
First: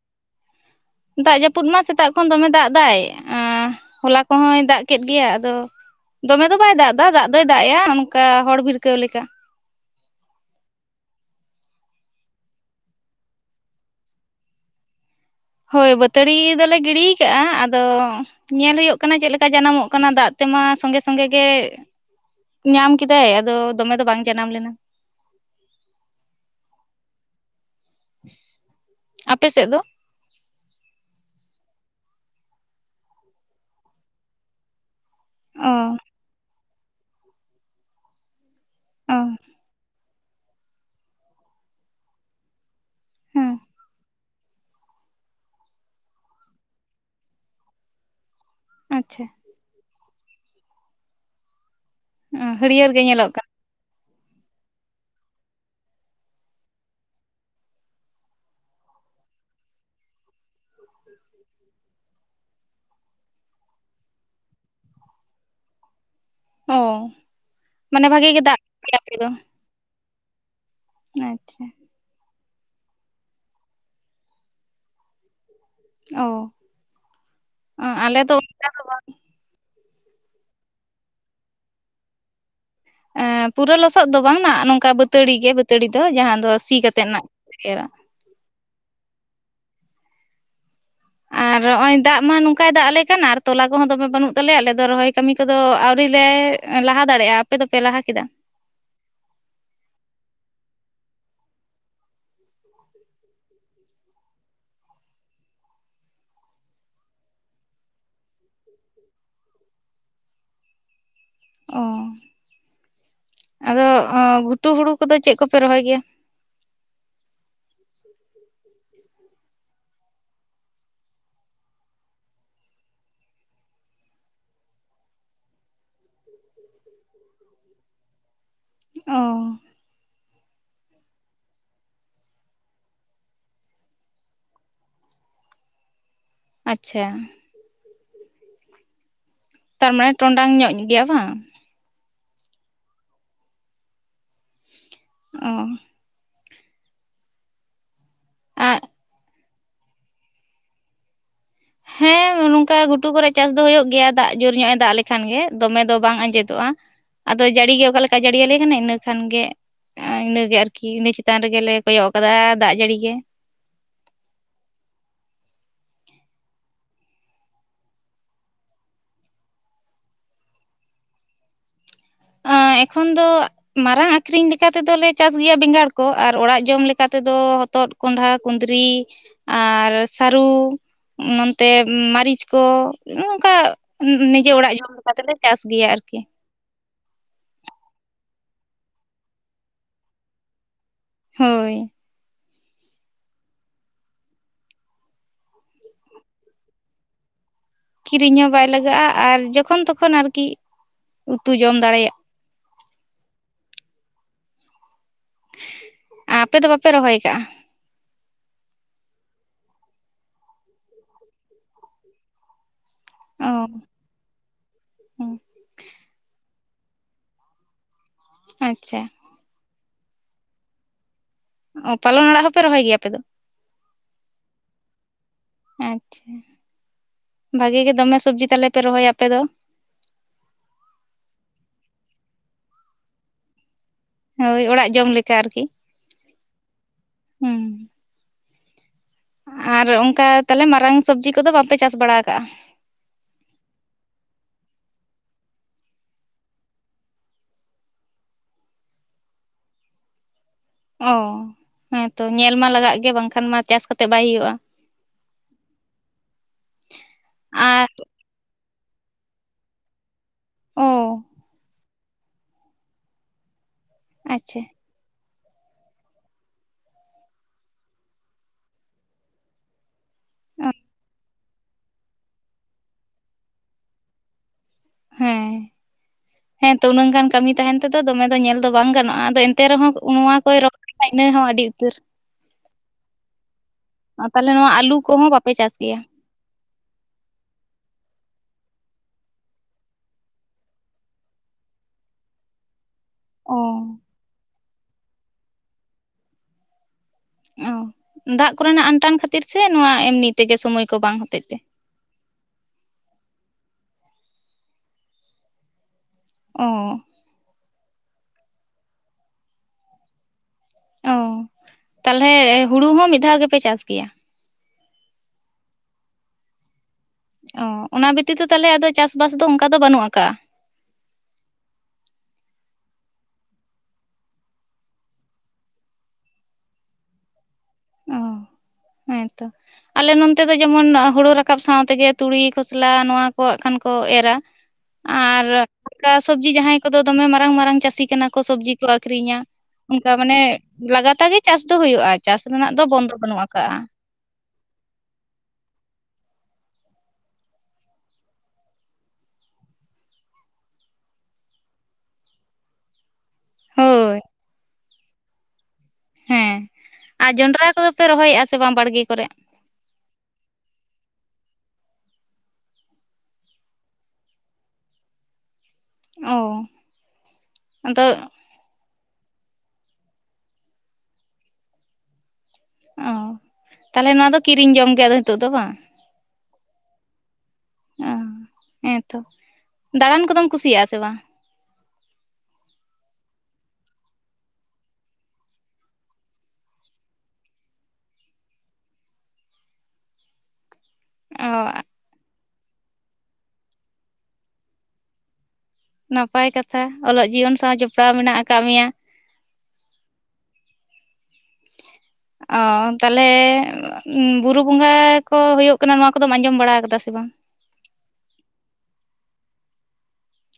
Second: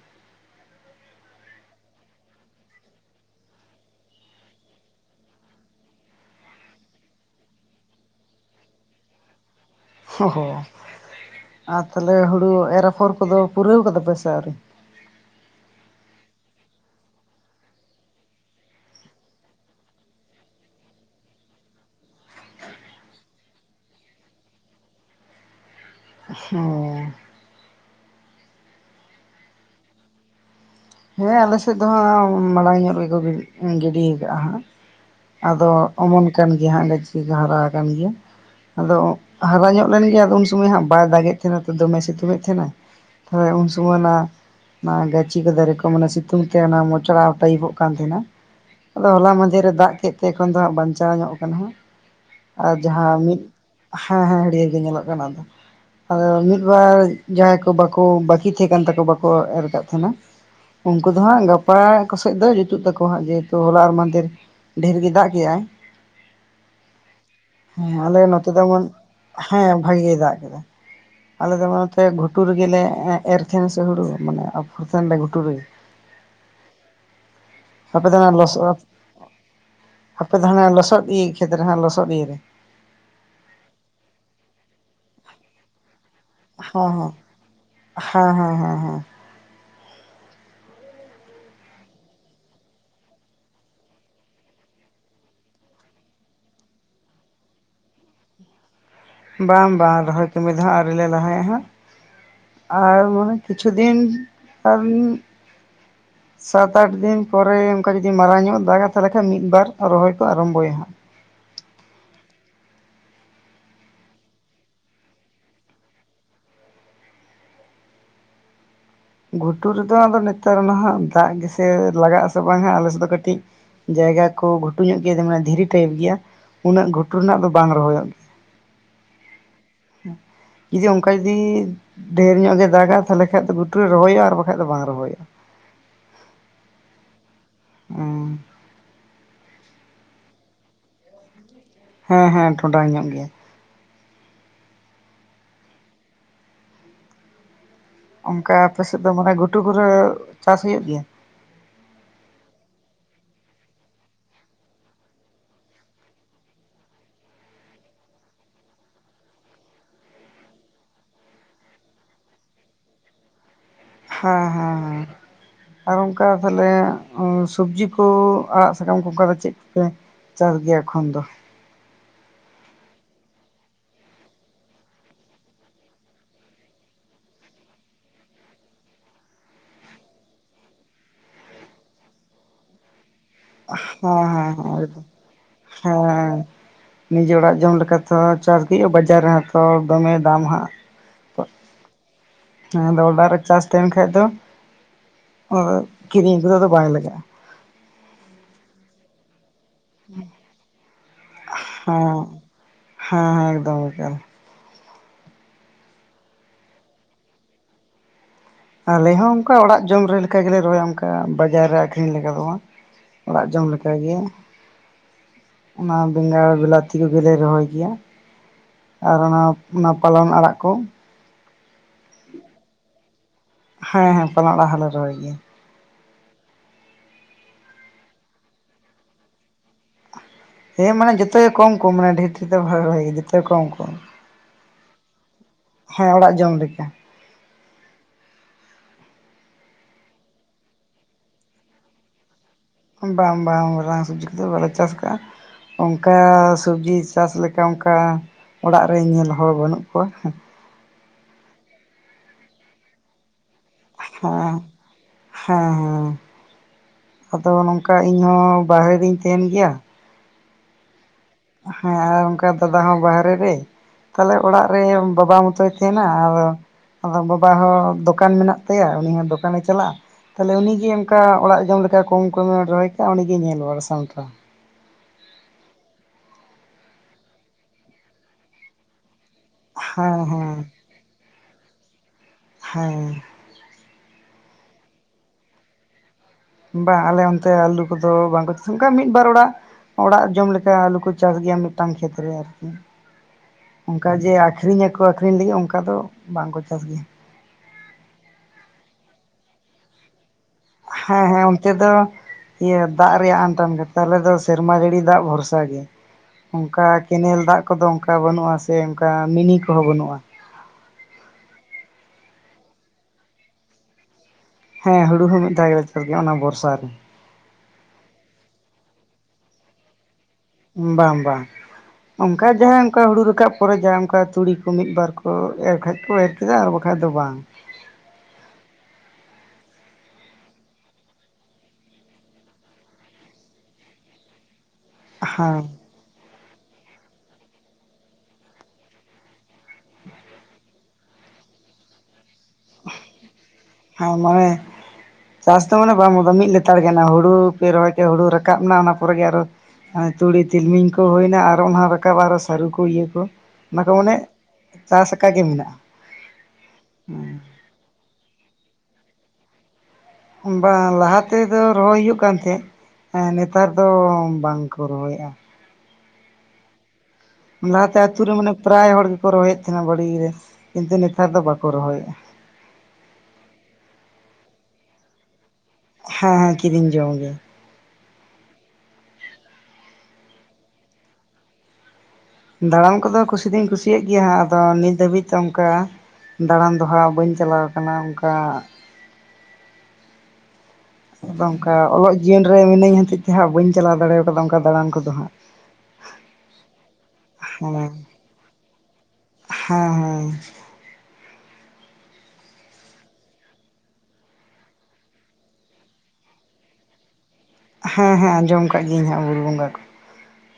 ᱫᱟᱜ ᱡᱟᱹᱯᱩᱫ ᱢᱟ ᱥᱮᱛᱟᱜ ᱠᱷᱚᱱ ᱫᱚᱢᱮ ᱫᱟᱜ ᱫᱟᱭ ᱟᱨ ᱦᱚᱞᱟ ᱠᱚᱦᱚᱸᱭ ᱫᱟᱜ ᱠᱮᱫ ᱜᱮᱭᱟ ᱟᱫᱚ ᱫᱚᱢᱮ ᱫᱚ ᱵᱟᱭ ᱫᱟᱜ ᱮᱫᱟ ᱫᱟᱜ ᱫᱚᱭ ᱫᱟᱜ ᱮᱼᱟ ᱚᱱᱠᱟ ᱦᱚᱲ ᱵᱷᱤᱲᱠᱟᱹᱣ ᱞᱮᱠᱟ ᱦᱚᱦᱚ ᱟᱨ ᱛᱟᱦᱚᱞᱮ ᱦᱩᱲᱩ ᱮᱨ ᱟᱯᱷᱚᱨ ᱠᱚᱫᱚ ᱯᱩᱨᱟᱹᱣ ᱠᱟᱫᱟ ᱯᱮ ᱥᱮ ᱟᱹᱣᱨᱤ ᱦᱳᱭ ᱵᱟᱹᱛᱟᱹᱲᱤ ᱫᱚᱞᱮ ᱜᱤᱰᱤ ᱟᱠᱟᱜᱼᱟ ᱟᱫᱚ ᱧᱮᱞ ᱦᱩᱭᱩᱜ ᱠᱟᱱᱟ ᱪᱮᱫ ᱞᱮᱠᱟ ᱡᱟᱱᱟᱢᱚᱜ ᱠᱟᱱᱟ ᱫᱟᱜ ᱛᱮᱢᱟ ᱥᱚᱝᱜᱮ ᱥᱚᱝᱜᱮ ᱜᱮ ᱧᱟᱢ ᱠᱮᱫᱟᱭ ᱟᱫᱚ ᱫᱚᱢᱮ ᱫᱚ ᱵᱟᱝ ᱡᱟᱱᱟᱢ ᱞᱮᱱᱟ ᱦᱩᱸ ᱟᱯᱮ ᱥᱮᱫ ᱫᱚ ᱦᱮᱸ ᱟᱞᱮᱥᱮᱫ ᱫᱚ ᱦᱟᱸᱜ ᱢᱟᱲᱟᱝ ᱧᱚᱜ ᱨᱮᱠᱚ ᱜᱤᱰᱤ ᱟᱠᱟᱫᱟ ᱦᱟᱸᱜ ᱚ ᱟᱫᱚ ᱚᱢᱚᱱ ᱠᱟᱱ ᱜᱮᱭᱟ ᱦᱟᱸᱜ ᱜᱟᱪᱷᱤ ᱠᱚ ᱦᱟᱨᱟ ᱟᱠᱟᱱ ᱜᱮᱭᱟ ᱚ ᱟᱫᱚ ᱦᱟᱨᱟ ᱧᱚᱜ ᱞᱮᱱ ᱜᱮᱭᱟ ᱟᱫᱚ ᱩᱱ ᱥᱚᱢᱚᱭ ᱦᱟᱸᱜ ᱵᱟᱭ ᱫᱟᱜᱮᱫ ᱛᱟᱦᱮᱱᱟ ᱛᱚ ᱫᱚᱢᱮ ᱥᱤᱛᱩᱝᱮᱫ ᱛᱟᱦᱮᱱᱟ ᱦᱳᱭ ᱦᱮᱸ ᱩᱱ ᱥᱚᱢᱚᱭ ᱚᱱᱟ ᱚᱱᱟ ᱜᱟᱹᱪᱷᱤ ᱠᱚ ᱫᱟᱨᱮ ᱠᱚ ᱠᱚ ᱢᱟᱱᱮ ᱥᱤᱛᱩᱝ ᱛᱮ ᱚᱱᱟ ᱢᱚᱪᱲᱟ ᱴᱟᱭᱤᱯᱚᱜ ᱠᱟᱱ ᱛᱟᱦᱮᱸᱱᱟ ᱟᱫᱚ ᱟᱪᱪᱷᱟ ᱦᱚᱞᱟ ᱢᱟᱫᱷᱮᱨ ᱮ ᱫᱟᱜ ᱠᱮᱫ ᱛᱮ ᱮᱠᱷᱚᱱ ᱫᱚ ᱦᱟᱸᱜ ᱵᱟᱧᱪᱟᱣ ᱧᱚᱜ ᱠᱟᱱᱟ ᱦᱟᱸᱜ ᱚ ᱟᱨ ᱦᱟᱹᱨᱭᱟᱹᱲ ᱜᱮ ᱡᱟᱦᱟᱸ ᱧᱮᱞᱚᱜ ᱢᱤᱫ ᱠᱟᱱᱟ ᱦᱮᱸ ᱦᱮᱸ ᱦᱟᱹᱨᱤᱭᱟᱹᱲ ᱜᱮ ᱧᱮᱞᱚᱜ ᱠᱟᱱᱟ ᱟᱫᱚ ᱟᱫᱚ ᱢᱤᱫ ᱵᱟᱨ ᱡᱟᱦᱟᱸᱭ ᱠᱚ ᱵᱟᱠᱚ ᱵᱟᱠᱤ ᱛᱟᱦᱮᱸ ᱠᱟᱱ ᱛᱟᱠᱚ ᱵᱟᱠᱚ ᱮᱨ ᱟᱠᱟᱫ ᱛᱟᱦᱮᱸᱱᱟ ᱩᱱᱠᱩ ᱫᱚ ᱦᱟᱸᱜ ᱜᱟᱯᱟ ᱠᱚᱥᱮᱫ ᱫᱚ ᱡᱩᱛᱩᱜ ᱛᱟᱠᱚᱣᱟ ᱦᱟᱸᱜ ᱡᱮᱦᱮᱛᱩ ᱦᱚᱞᱟ ᱟᱨ ᱢᱟᱫᱷᱮᱨ ᱰᱷᱮᱨ ᱜᱮ ᱫᱟᱜ ᱠᱮᱜ-ᱟᱭ ᱚ ᱦᱮᱸ ᱢᱟᱱᱮ ᱟᱞᱮ ᱵᱷᱟᱜᱤ ᱜᱮ ᱱᱚᱛᱮ ᱫᱟᱜ ᱫᱚ ᱮᱢᱚᱱ ᱠᱮᱜ-ᱭᱟ ᱚᱱᱛᱮ ᱫᱚ ᱦᱮᱸ ᱵᱷᱟᱜᱮ ᱜᱮᱭ ᱫᱟᱜ ᱠᱮᱫᱟ, ᱟᱞᱮ ᱟᱪᱪᱷᱟ ᱫᱚ [unintelligible] ᱛᱮ ᱜᱷᱩᱴᱩᱨ ᱨᱮᱜᱮᱞᱮ ᱮᱨ ᱛᱟᱦᱮᱱᱟ ᱥᱮ ᱦᱩᱲᱩ ᱢᱟᱱᱮ ᱟᱯᱷᱩᱨ ᱛᱟᱦᱮᱸᱱᱞᱮ ᱜᱷᱩᱴᱩᱨ ᱨᱮᱜᱮ ᱚ ᱟᱯᱮ ᱫᱚ ᱟᱞᱮ ᱦᱟᱸᱜ ᱚᱱᱠᱟ ᱞᱚᱥᱚᱫ ᱫᱚ ᱵᱟᱝ ᱟᱯᱮ ᱫᱚ ᱦᱟᱱᱟ ᱞᱚᱥᱚᱫ ᱤᱭᱟᱹ ᱠᱷᱮᱛᱨᱮ ᱦᱟᱸᱜ ᱞᱚᱥᱚᱫ ᱤᱭᱟᱹ ᱨᱮ ᱯᱩᱨᱟᱹ ᱞᱚᱥᱚᱫ ᱫᱚ ᱵᱟᱝ ᱱᱟᱜ ᱱᱚᱝᱠᱟ ᱵᱟᱹᱛᱟᱹᱲᱤ ᱜᱮ ᱵᱟᱹᱛᱟᱹᱲᱤ ᱫᱚ ᱡᱟᱦᱟᱱ ᱦᱚᱸ ᱦᱚᱸ, ᱦᱚᱸ ᱦᱚᱸ ᱦᱚᱸ ᱦᱚᱸ [inaudible] ᱟᱨ ᱱᱚᱜᱼᱚᱭ ᱫᱟᱜ ᱢᱟ ᱱᱚᱝᱠᱟᱭ ᱫᱟᱜ ᱟᱞᱮ ᱠᱟᱱ ᱟᱨ ᱛᱚᱞᱟ ᱠᱚᱦᱚᱸ ᱫᱚᱢᱮ ᱵᱟᱹᱱᱩᱜ ᱛᱟᱞᱮᱭᱟ ᱟᱞᱮ ᱫᱚ ᱨᱚᱦᱚᱭ ᱠᱟᱹᱢᱤ ᱠᱚᱫᱚ ᱟᱹᱣᱨᱤ ᱞᱮ ᱞᱟᱦᱟ ᱫᱟᱲᱮᱭᱟᱜᱼᱟ ᱟᱯᱮ ᱫᱚ ᱯᱮ ᱞᱟᱦᱟ ᱠᱮᱫᱟ ᱵᱟᱝ ᱵᱟᱝ ᱨᱚᱦᱚᱭ ᱠᱟᱹᱢᱤ ᱫᱚ ᱦᱟᱸᱜ ᱟᱹᱣᱨᱤ ᱞᱮ ᱞᱟᱦᱟᱭᱟ ᱦᱟᱸᱜ ᱟᱨ ᱢᱟᱱᱮ ᱠᱤᱪᱷᱩ ᱫᱤᱱ ᱟᱨ ᱥᱟᱛ ᱟᱴ ᱫᱤᱱ ᱯᱚᱨᱮ ᱚᱱᱠᱟ ᱡᱩᱫᱤ ᱢᱟᱨᱟᱝ ᱧᱚᱜ ᱫᱟᱜᱟ ᱛᱟᱦᱚᱞᱮ ᱠᱷᱟᱱ ᱢᱤᱫ ᱵᱟᱨ ᱨᱚᱦᱚᱭ ᱠᱚ ᱟᱨᱟᱢᱵᱚᱭᱟ ᱦᱟᱸᱜ ᱚᱸ, ᱟᱫᱚ ᱜᱷᱩᱴᱩ ᱦᱩᱲᱩ ᱠᱚᱫᱚ ᱪᱮᱫ ᱠᱚ ᱯᱮ ᱨᱚᱦᱚᱭ ᱜᱮᱭᱟ [inaudible] ᱜᱷᱩᱴᱩ ᱨᱮᱫᱚ ᱟᱫᱚ ᱱᱮᱛᱟᱨ ᱱᱟᱦᱟᱜ ᱫᱟᱜ ᱜᱮᱥᱮ ᱞᱟᱜᱟᱜ ᱟᱥᱮ ᱵᱟᱝ ᱦᱟᱸᱜ ᱟᱞᱮ ᱥᱮᱫ ᱫᱚ ᱠᱟᱹᱴᱤᱡ ᱡᱟᱭᱜᱟ ᱠᱚ ᱜᱷᱩᱴᱩ ᱧᱚᱜ ᱜᱮᱭᱟ ᱫᱚᱢᱮ ᱫᱷᱤᱨᱤ ᱴᱟᱭᱤᱯ ᱜᱮᱭᱟ ᱩᱱᱟᱹᱜ ᱜᱷᱩᱴᱩ ᱨᱮᱱᱟᱜ ᱫᱚ ᱵᱟᱝ ᱨᱚᱦᱚᱭᱚᱜ ᱜᱮᱭᱟ ᱚᱸ ᱡᱩᱫᱤ ᱚᱱᱠᱟ ᱡᱩᱫᱤ ᱰᱷᱮᱨ ᱧᱚᱜ ᱜᱮ ᱫᱟᱜᱟ ᱛᱟᱦᱞᱮ ᱠᱷᱟᱱ ᱫᱚ ᱜᱷᱩᱴᱩ ᱨᱮ ᱨᱚᱦᱚᱭᱚᱜᱼᱟ ᱟᱨ ᱵᱟᱠᱷᱟᱡ ᱫᱚ ᱵᱟᱝ ᱨᱚᱦᱚᱭᱚᱜᱼᱟ ᱟᱪᱪᱷᱟ ᱚᱸ ᱛᱟᱨ ᱢᱟᱱᱮ ᱴᱚᱸᱰᱟᱝ ᱧᱚᱜ ᱜᱮᱭᱟ ᱵᱟᱝ ᱦᱮᱸ ᱦᱮᱸ ᱴᱚᱸᱰᱚᱝ ᱧᱚᱜ ᱜᱮᱭᱟ ᱚᱸ ᱚᱱᱠᱟ ᱟᱨ ᱟᱯᱮ ᱥᱮᱫ ᱫᱚ ᱢᱟᱱᱮ ᱜᱷᱩᱴᱩ ᱠᱚᱨᱮ ᱪᱟᱥ ᱦᱩᱭᱩᱜ ᱜᱮᱭᱟ ᱦᱮᱸ ᱱᱚᱝᱠᱟ ᱜᱷᱩᱴᱩ ᱠᱚᱨᱮ ᱪᱟᱥ ᱫᱚ ᱦᱩᱭᱩᱜ ᱜᱮᱭᱟ ᱫᱟᱜ ᱡᱳᱨ ᱧᱚᱜ ᱮ ᱫᱟᱜ ᱞᱮᱠᱷᱟᱱ ᱜᱮ ᱫᱚᱢᱮ ᱫᱚ ᱵᱟᱝ ᱟᱸᱡᱮᱫᱚᱜᱼᱟ ᱟᱫᱚ ᱡᱟᱹᱲᱤ ᱜᱮ ᱚᱠᱟ ᱞᱮᱠᱟ ᱡᱟᱹᱲᱤᱭᱟᱞᱮ ᱠᱟᱱᱟ ᱤᱱᱟᱹ ᱠᱷᱟᱱ ᱜᱮ ᱤᱱᱟᱹ ᱜᱮ ᱟᱨᱠᱤ ᱤᱱᱟᱹ ᱪᱮᱛᱟᱱ ᱨᱮᱜᱮ ᱞᱮ ᱠᱚᱭᱚᱜ ᱟᱠᱟᱫᱟ ᱫᱟᱜ ᱡᱟᱹᱲᱤ ᱜᱮ ᱦᱚᱸ ᱦᱚᱸ ᱦᱚᱸ ᱟᱨ ᱚᱱᱠᱟ ᱛᱟᱦᱞᱮ ᱥᱚᱵᱡᱤ ᱠᱚ ᱟᱲᱟᱜ ᱥᱟᱠᱟᱢ ᱠᱚ ᱚᱱᱠᱟ ᱫᱚ ᱪᱮᱫ ᱠᱚᱯᱮ ᱪᱟᱥ ᱜᱮᱭᱟ ᱮᱠᱷᱚᱱ ᱫᱚ ᱮᱠᱷᱚᱱ ᱫᱚ ᱢᱟᱨᱟᱝ ᱟᱠᱷᱨᱤᱧ ᱞᱮᱠᱟ ᱛᱮᱫᱚ ᱞᱮ ᱪᱟᱥ ᱜᱮᱭᱟ ᱵᱮᱸᱜᱟᱲ ᱠᱚ ᱟᱨ ᱚᱲᱟᱜ ᱡᱚᱢ ᱞᱮᱠᱟ ᱛᱮᱫᱚ ᱦᱚᱛᱚᱫ ᱠᱚᱸᱰᱷᱟ ᱠᱩᱸᱫᱽᱨᱤ ᱟᱨ ᱥᱟᱹᱨᱩ ᱱᱚᱱᱛᱮ ᱢᱟᱹᱨᱤᱪ ᱠᱚ ᱚᱱᱠᱟ ᱦᱮᱸ ᱱᱤᱡᱮ ᱚᱲᱟᱜ ᱦᱮᱸ ᱡᱚᱢ ᱮᱠᱫᱚᱢ ᱞᱮᱠᱟ ᱛᱮᱞᱮ ᱪᱟᱥ ᱜᱮᱭᱟ ᱟᱨᱠᱤ ᱦᱮᱸ ᱱᱤᱡᱮ ᱚᱲᱟᱜ ᱡᱚᱢ ᱞᱮᱠᱟ ᱛᱚ ᱪᱟᱥ ᱜᱮᱼᱟ ᱵᱟᱡᱟᱨ ᱨᱮ ᱦᱟᱛᱟᱣ ᱫᱚᱢᱮ ᱫᱟᱢ ᱦᱟᱸᱜ ᱦᱳᱭ [unintelligible] ᱦᱮᱸ ᱟᱫᱚ ᱚᱲᱟᱜ ᱨᱮ ᱪᱟᱥ ᱛᱟᱦᱮᱱ ᱠᱷᱟᱡ ᱫᱚ ᱠᱤᱨᱤᱧ ᱟᱹᱜᱩ ᱫᱚ ᱵᱟᱭ ᱞᱟᱜᱟᱜᱼᱟ ᱠᱤᱨᱤᱧ ᱦᱚᱸ ᱵᱟᱭ ᱞᱟᱜᱟᱜᱼᱟ ᱟᱨ ᱡᱚᱠᱷᱚᱱ ᱛᱚᱠᱷᱚᱱ ᱟᱨᱠᱤ ᱩᱛᱩ ᱡᱚᱢ ᱫᱟᱲᱮᱭᱟᱜᱼᱟ ᱦᱮᱸ ᱦᱮᱸ ᱮᱠᱫᱚᱢ ᱮᱠᱫᱚᱢ ᱟᱯᱮ ᱫᱚ ᱵᱟᱯᱮ ᱨᱚᱦᱚᱭ ᱠᱟᱜᱼᱟ ᱟᱞᱮ ᱦᱚᱸ ᱚᱱᱠᱟ ᱚᱲᱟᱜ ᱡᱚᱢ ᱨᱮ ᱞᱮᱠᱟ ᱜᱮᱞᱮ ᱨᱚᱦᱚᱭᱟ ᱚᱱᱠᱟ ᱵᱟᱡᱟᱨ ᱨᱮ ᱟᱠᱷᱨᱤᱧ ᱞᱮᱠᱟ ᱫᱚ ᱵᱟᱝ ᱚᱲᱟᱜ ᱚ ᱡᱚᱢ ᱞᱮᱠᱟ ᱜᱮ ᱚᱱᱟ ᱵᱮᱸᱜᱟᱲ ᱵᱤᱞᱟᱹᱛᱤ [unintelligible] ᱠᱚᱜᱮ ᱞᱮ ᱨᱚᱦᱚᱭ ᱜᱮᱭᱟ ᱟᱪᱪᱷᱟ ᱟᱨ ᱚᱱᱟ ᱚᱱᱟ ᱯᱟᱞᱚᱱ ᱟᱲᱟᱜ ᱠᱚ ᱚᱸ ᱯᱟᱞᱚᱱ ᱟᱲᱟᱜ ᱦᱚᱸ ᱯᱮ ᱨᱚᱦᱚᱭ ᱜᱮᱭᱟ ᱟᱯᱮ ᱫᱚ ᱦᱮᱸ ᱦᱮᱸ ᱯᱟᱞᱚᱱ ᱟᱲᱟᱜ ᱦᱚᱞᱮ ᱨᱚᱦᱚᱭ ᱜᱮᱭᱟ ᱟᱪᱪᱷᱟ ᱵᱷᱟᱜᱤ ᱜᱮ ᱫᱚᱢᱮ ᱥᱚᱵᱡᱤ ᱛᱟᱦᱚᱞᱮ ᱯᱮ ᱨᱚᱦᱚᱭᱟ ᱟᱯᱮ ᱫᱚ ᱦᱮᱸ ᱢᱟᱱᱮ ᱡᱚᱛᱚ ᱜᱮ ᱠᱚᱢ ᱠᱚᱢ ᱢᱟᱱᱮ ᱰᱷᱮᱨ ᱰᱷᱮᱨ ᱫᱚ [unintelligible] ᱡᱚᱛᱚ ᱠᱚᱢ ᱠᱚᱢ ᱦᱳᱭ ᱚᱲᱟᱜ ᱡᱚᱢ ᱞᱮᱠᱟ ᱟᱨᱠᱤ ᱦᱮᱸ ᱚᱲᱟᱜ ᱡᱚᱢ ᱞᱮᱠᱟ ᱦᱩᱸᱢ ᱟᱨ ᱚᱱᱠᱟ ᱛᱟᱦᱚᱞᱮ ᱢᱟᱨᱟᱝ ᱥᱚᱵᱽᱡᱤ ᱠᱚᱫᱚ ᱵᱟᱯᱮ ᱪᱟᱥ ᱵᱟᱲᱟ ᱟᱠᱟᱫᱟ ᱵᱟᱝ ᱵᱟᱝ ᱢᱟᱨᱟᱝ ᱥᱩᱵᱡᱤ ᱠᱚᱫᱚ ᱵᱟᱞᱮ ᱪᱟᱥ ᱠᱟᱜ ᱟ ᱚᱱᱠᱟ ᱥᱚᱵᱡᱤ ᱪᱟᱥ ᱞᱮᱠᱟ ᱚᱱᱠᱟ ᱚᱲᱟᱜ ᱨᱮ ᱧᱮᱞ ᱦᱚᱲ ᱵᱟᱹᱱᱩᱜ ᱠᱚᱣᱟ ᱚ ᱦᱮᱸᱛᱚ ᱧᱮᱞ ᱢᱟ ᱞᱟᱜᱟᱜ ᱜᱮ ᱵᱟᱝᱠᱷᱟᱱ ᱢᱟ ᱪᱟᱥ ᱠᱟᱛᱮᱜ ᱦᱮᱸ ᱵᱟᱭ ᱦᱩᱭᱩᱜᱼᱟ ᱦᱮᱸ ᱦᱮᱸ ᱟᱫᱚ ᱟᱨ ᱱᱚᱝᱠᱟ ᱤᱧ ᱦᱚᱸ ᱵᱟᱨᱨᱮ ᱨᱧ ᱛᱟᱦᱮᱱ ᱜᱮᱭᱟ ᱚ ᱦᱮᱸ ᱟᱨ ᱚᱱᱠᱟ ᱫᱟᱫᱟ ᱦᱚᱸ ᱵᱟᱦᱨᱮ ᱨᱮ ᱛᱟᱦᱞᱮ ᱟᱪᱪᱷᱟ ᱚᱲᱟᱜ ᱨᱮ ᱵᱟᱵᱟ ᱢᱚᱛᱚᱭ ᱛᱟᱦᱮᱱᱟ ᱟᱫᱚ ᱟᱫᱚ ᱵᱟᱵᱟ ᱦᱚ ᱫᱚᱠᱟᱱ ᱢᱮᱱᱟᱜ ᱛᱟᱭᱟ ᱩᱱᱤ ᱦᱚᱸ ᱫᱚᱠᱟᱱᱮ ᱪᱟᱞᱟᱜᱼᱟ ᱛᱟᱦᱚᱞᱮ ᱩᱱᱤᱜᱮ ᱚᱱᱠᱟ ᱚᱲᱟᱜ ᱡᱚᱢ ᱞᱮᱠᱟ ᱠᱚᱢ ᱠᱚᱢᱮ ᱨᱚᱦᱚᱭ ᱠᱟᱜᱼᱟ ᱩᱱᱤᱜᱮ ᱧᱮᱞ ᱵᱟᱟᱨ ᱥᱟᱢᱴᱟᱣ ᱦᱮᱸ ᱦᱮᱸ ᱛᱚ ᱩᱱᱟᱝ ᱜᱟᱱ ᱠᱟᱹᱢᱤ ᱛᱟᱦᱮᱱ ᱛᱮᱫᱚ ᱫᱚᱢᱮ ᱫᱚ ᱧᱮᱞ ᱫᱚ ᱵᱟᱝ ᱜᱟᱱᱚᱜᱼᱟ ᱟᱫᱚ ᱮᱱᱛᱮ ᱨᱮᱦᱚᱸ ᱦᱮᱸ ᱱᱚᱶᱟ ᱠᱚ ᱦᱮᱸ ᱨᱚᱦᱚᱭ ᱞᱮᱠᱷᱟᱡ ᱤᱱᱟᱹ ᱦᱚᱸ ᱟᱹᱰᱤ ᱩᱛᱟᱹᱨ ᱦᱮᱸ ᱛᱟᱦᱚᱞᱮ ᱱᱚᱣᱟ ᱟᱹᱞᱩ ᱠᱚᱦᱚᱸ ᱵᱟᱯᱮ ᱪᱟᱥ ᱜᱮᱭᱟ ᱵᱟᱝ ᱟᱞᱮ ᱚᱱᱛᱮ ᱟᱹᱞᱩ ᱠᱚᱫᱚ ᱵᱟᱝᱠᱚ ᱪᱟᱥᱼᱟ ᱚᱱᱠᱟ ᱢᱤᱫᱵᱟᱨ ᱚᱲᱟᱜ ᱚᱲᱟᱜ ᱡᱚᱢ ᱞᱮᱠᱟ ᱟᱞᱚ ᱠᱚ ᱪᱟᱥ ᱜᱮᱭᱟ ᱢᱤᱫᱴᱟᱝ ᱠᱷᱮᱛᱨᱮ ᱟᱨᱠᱤ ᱚ ᱚᱱᱠᱟ ᱡᱮ ᱟᱠᱠᱷᱨᱤᱧᱟᱠᱚ ᱟᱠᱠᱷᱨᱤᱧ ᱞᱟᱹᱜᱤᱫ ᱚᱱᱠᱟ ᱫᱚ ᱵᱟᱝᱠᱚ ᱪᱟᱥ ᱜᱮᱭᱟ ᱚ ᱫᱟᱜ ᱠᱚᱨᱮᱱᱟᱜ ᱟᱱᱴᱟᱱ ᱠᱷᱟᱛᱤᱨ ᱥᱮ ᱱᱚᱣᱟ ᱮᱢᱱᱤ ᱛᱮᱜᱮ ᱥᱚᱢᱚᱭ ᱠᱚ ᱵᱟᱝ ᱦᱮᱸ ᱦᱚᱛᱮᱡ ᱦᱮᱸ ᱛᱮ ᱚᱱᱛᱮ ᱫᱚ ᱤᱭᱟᱹ ᱫᱟᱜ ᱨᱮᱭᱟᱜ ᱟᱱᱴᱟᱱ ᱟᱞᱮ ᱫᱚ ᱥᱮᱨᱢᱟ ᱡᱟᱹᱲᱤ ᱫᱟᱜ ᱵᱷᱚᱨᱥᱟ ᱜᱮ ᱚ ᱚᱱᱠᱟ ᱠᱮᱱᱮᱞ ᱫᱟᱜ ᱠᱚᱫᱚ ᱚᱱᱠᱟ ᱵᱟᱹᱱᱩᱜᱼᱟ ᱥᱮ ᱚᱱᱠᱟ ᱢᱤᱱᱤ ᱠᱚᱦᱚᱸ ᱵᱟᱹᱱᱩᱜᱼᱟ ᱚ ᱛᱟᱦᱞᱮ ᱦᱩᱲᱩ ᱦᱚᱸ ᱢᱤᱫ ᱫᱷᱟᱣ ᱜᱮᱯᱮ ᱪᱟᱥ ᱜᱮᱭᱟ ᱦᱮᱸ ᱦᱩᱲᱩ ᱦᱚᱸ ᱢᱤᱫ ᱫᱷᱟᱣ ᱜᱮᱞᱮ ᱪᱟᱥ ᱜᱮᱭᱟ ᱚᱱᱟ ᱵᱚᱨᱥᱟᱨ ᱨᱮ ᱚ ᱚᱱᱟ ᱵᱷᱤᱛᱤᱨ ᱛᱮ ᱛᱟᱦᱚᱞᱮ ᱟᱫᱚ ᱪᱟᱥ ᱵᱟᱥ ᱫᱚ ᱚᱱᱠᱟ ᱫᱚ ᱵᱟᱹᱱᱩᱜ ᱟᱠᱟᱫᱟ ᱵᱟᱝ ᱵᱟᱝ ᱚᱱᱠᱟ ᱡᱟᱦᱟᱸ ᱚᱱᱠᱟ ᱦᱩᱲᱩ ᱨᱟᱠᱟᱵ ᱯᱚᱨᱮ ᱡᱟᱦᱟᱸ ᱚᱱᱠᱟ ᱛᱩᱲᱤ ᱠᱚ ᱢᱤᱫ ᱵᱟᱨ ᱠᱚ ᱮᱨ ᱠᱷᱟᱡ ᱠᱚ ᱮᱨ ᱪᱮᱫᱟᱜ ᱟᱨ ᱵᱟᱠᱷᱟᱡ ᱫᱚ ᱵᱟᱝ ᱚ [unintelligible] ᱦᱮᱸᱛᱚ ᱟᱞᱮ ᱱᱚᱱᱛᱮ ᱫᱚ ᱡᱮᱢᱚᱱ ᱦᱩᱲᱩ ᱨᱟᱠᱟᱵ ᱥᱟᱶᱛᱮᱜᱮ ᱛᱩᱲᱤ ᱠᱷᱚᱥᱞᱟ ᱱᱚᱣᱟ ᱠᱚᱣᱟᱜ ᱠᱷᱟᱱ ᱠᱚ ᱮᱨᱟ ᱦ [unintelligible] ᱟᱨ ᱟᱱᱠᱟ ᱥᱚᱵᱡᱤ ᱡᱟᱦᱟᱸᱭ ᱠᱚᱫᱚ ᱫᱚᱢᱮ ᱢᱟᱨᱟᱝ ᱢᱟᱨᱟᱝ ᱪᱟᱹᱥᱤ ᱠᱟᱱᱟ ᱠᱚ ᱥᱚᱵᱡᱤ ᱠᱚ ᱟᱠᱷᱨᱤᱧᱟ ᱚᱱᱠᱟ ᱢᱟᱱᱮ ᱞᱟᱜᱟᱛᱟᱨ ᱜᱮ ᱪᱟᱥ ᱫᱚ ᱦᱩᱭᱩᱜᱼᱟ ᱪᱟᱥ ᱨᱮᱱᱟᱜ ᱫᱚ ᱵᱚᱱᱫᱚ ᱵᱟᱹᱱᱩᱜ ᱟᱠᱟᱫᱟᱼᱟ ᱟᱨ ᱢᱬᱮ [unintelligible] ᱪᱟᱥ ᱫᱚ ᱢᱟᱱᱮ ᱵᱟᱢ ᱢᱤᱫ ᱞᱮᱛᱟᱲ ᱜᱮ ᱦᱩᱲᱩ ᱯᱮ ᱨᱚᱦᱚᱭ ᱠᱮᱫ ᱦᱩᱲᱩ ᱨᱟᱠᱟᱵ ᱮᱱᱟ ᱚᱱᱟ ᱯᱚᱨᱮ ᱜᱮ ᱟᱨᱚ ᱮ ᱛᱩᱲᱤ ᱛᱤᱞᱢᱤᱧ ᱠᱚ ᱦᱩᱭᱱᱟ ᱟᱨ ᱚᱱᱟ ᱨᱟᱠᱟᱵ ᱟᱨᱚ ᱥᱟᱹᱨᱩ ᱠᱚ ᱤᱭᱟᱹ ᱠᱚ ᱚᱱᱟ ᱠᱚ ᱢᱟᱱᱮ ᱦᱳᱭ ᱪᱟᱥ ᱟᱠᱟ ᱜᱮ ᱢᱮᱱᱟᱜᱼᱟ ᱦᱮᱸ ᱟᱨ ᱡᱚᱱᱰᱨᱟ ᱠᱚᱫᱚᱯᱮ ᱨᱚᱦᱚᱭᱮᱫᱟ ᱥᱮ ᱵᱟᱝ ᱵᱟᱲᱜᱮ ᱠᱚᱨᱮᱫ ᱵᱟᱝ ᱞᱟᱦᱟ ᱛᱮᱫᱚ ᱨᱚᱦᱚᱭ ᱦᱩᱭᱩᱜ ᱠᱟᱱ ᱛᱟᱦᱮᱸᱫ ᱦᱮᱸ ᱱᱮᱛᱟᱨ ᱫᱚ ᱵᱟᱝ ᱠᱚ ᱨᱚᱦᱚᱭᱮᱫᱼᱟ ᱚ ᱞᱟᱦᱟᱛᱮ ᱟᱫᱚ ᱟᱛᱩᱨ ᱨᱮ ᱢᱟᱱᱮ ᱯᱨᱟᱭ ᱦᱚᱲ ᱜᱮᱠᱚ ᱨᱚᱦᱚᱭᱮᱫ ᱛᱟᱦᱮᱱᱟ ᱵᱟᱲᱜᱮ ᱨᱮ ᱠᱤᱱᱛᱩ ᱱᱮᱛᱟᱨ ᱫᱚ ᱵᱟᱠᱚ ᱨᱚᱦᱚᱭᱮᱫᱼᱟ ᱚ ᱛᱟᱞᱦᱮ ᱱᱚᱣᱟ ᱫᱚ ᱠᱤᱨᱤᱧ ᱡᱚᱢ ᱜᱮ ᱱᱤᱛᱳᱜ ᱫᱚ ᱵᱟᱝ ᱦᱮᱸ ᱦᱮᱸ ᱠᱤᱨᱤᱧ ᱡᱚᱢ ᱜᱮ ᱚ ᱦᱮᱸᱛᱚ ᱫᱟᱬᱟᱱ ᱠᱚᱫᱚᱢ ᱠᱩᱥᱤᱭᱟᱜᱼᱟ ᱥᱮ ᱵᱟᱝ ᱫᱟᱬᱟᱱ ᱠᱚᱫᱚ ᱠᱩᱥᱤ ᱫᱚᱩᱧ ᱠᱩᱥᱤᱭᱟᱜ ᱜᱮᱭᱟᱜ ᱟᱫᱚ ᱱᱤᱛ ᱫᱷᱟᱹᱵᱤᱡ ᱛᱮᱚᱱᱠᱟ ᱫᱟᱬᱟᱱ ᱫᱚᱦᱟᱜ ᱵᱟᱹᱧ ᱪᱟᱞᱟᱣ ᱟᱠᱟᱱᱟ ᱚᱱᱠᱟ ᱟᱫᱚ ᱚ ᱚᱱᱠᱟ ᱚᱞᱚᱜ ᱡᱤᱭᱚᱱ ᱨᱮ ᱢᱤᱱᱟᱹᱧ ᱦᱚᱛᱮᱡ ᱛᱮᱦᱟᱸᱜ ᱵᱟᱹᱧ ᱪᱟᱞᱟᱣ ᱫᱟᱲᱮ ᱠᱟᱫᱟ ᱚᱱᱠᱟ ᱫᱟᱬᱟᱱ ᱠᱚᱫᱚ ᱦᱟᱸᱜ ᱱᱟᱯᱟᱭ ᱠᱟᱛᱷᱟ ᱚᱞᱚᱜ ᱡᱤᱭᱚᱱ ᱥᱟᱶ ᱦᱮᱸ ᱡᱚᱯᱲᱟᱣ ᱢᱮᱱᱟᱜ ᱟᱠᱟᱫ ᱢᱮᱭᱟ ᱦᱮᱸ ᱦᱮᱸ ᱚ ᱛᱟᱦᱚᱞᱮ ᱵᱩᱨᱩ ᱵᱚᱸᱜᱟ ᱠᱚ ᱦᱩᱭᱩᱜ ᱠᱟᱱᱟ ᱱᱚᱣᱟ ᱠᱚᱫᱚᱢ ᱟᱸᱡᱚᱢ ᱵᱟᱲᱟ ᱟᱠᱟᱫᱟ ᱥᱮ ᱵᱟᱝ ᱦᱮᱸ ᱦᱮᱸᱚᱢᱫ ᱠᱟᱜ ᱜᱤᱭᱟᱹᱧ ᱦᱟᱸᱜ ᱵᱩᱨᱩ ᱵᱚᱸᱜᱟ ᱠᱚ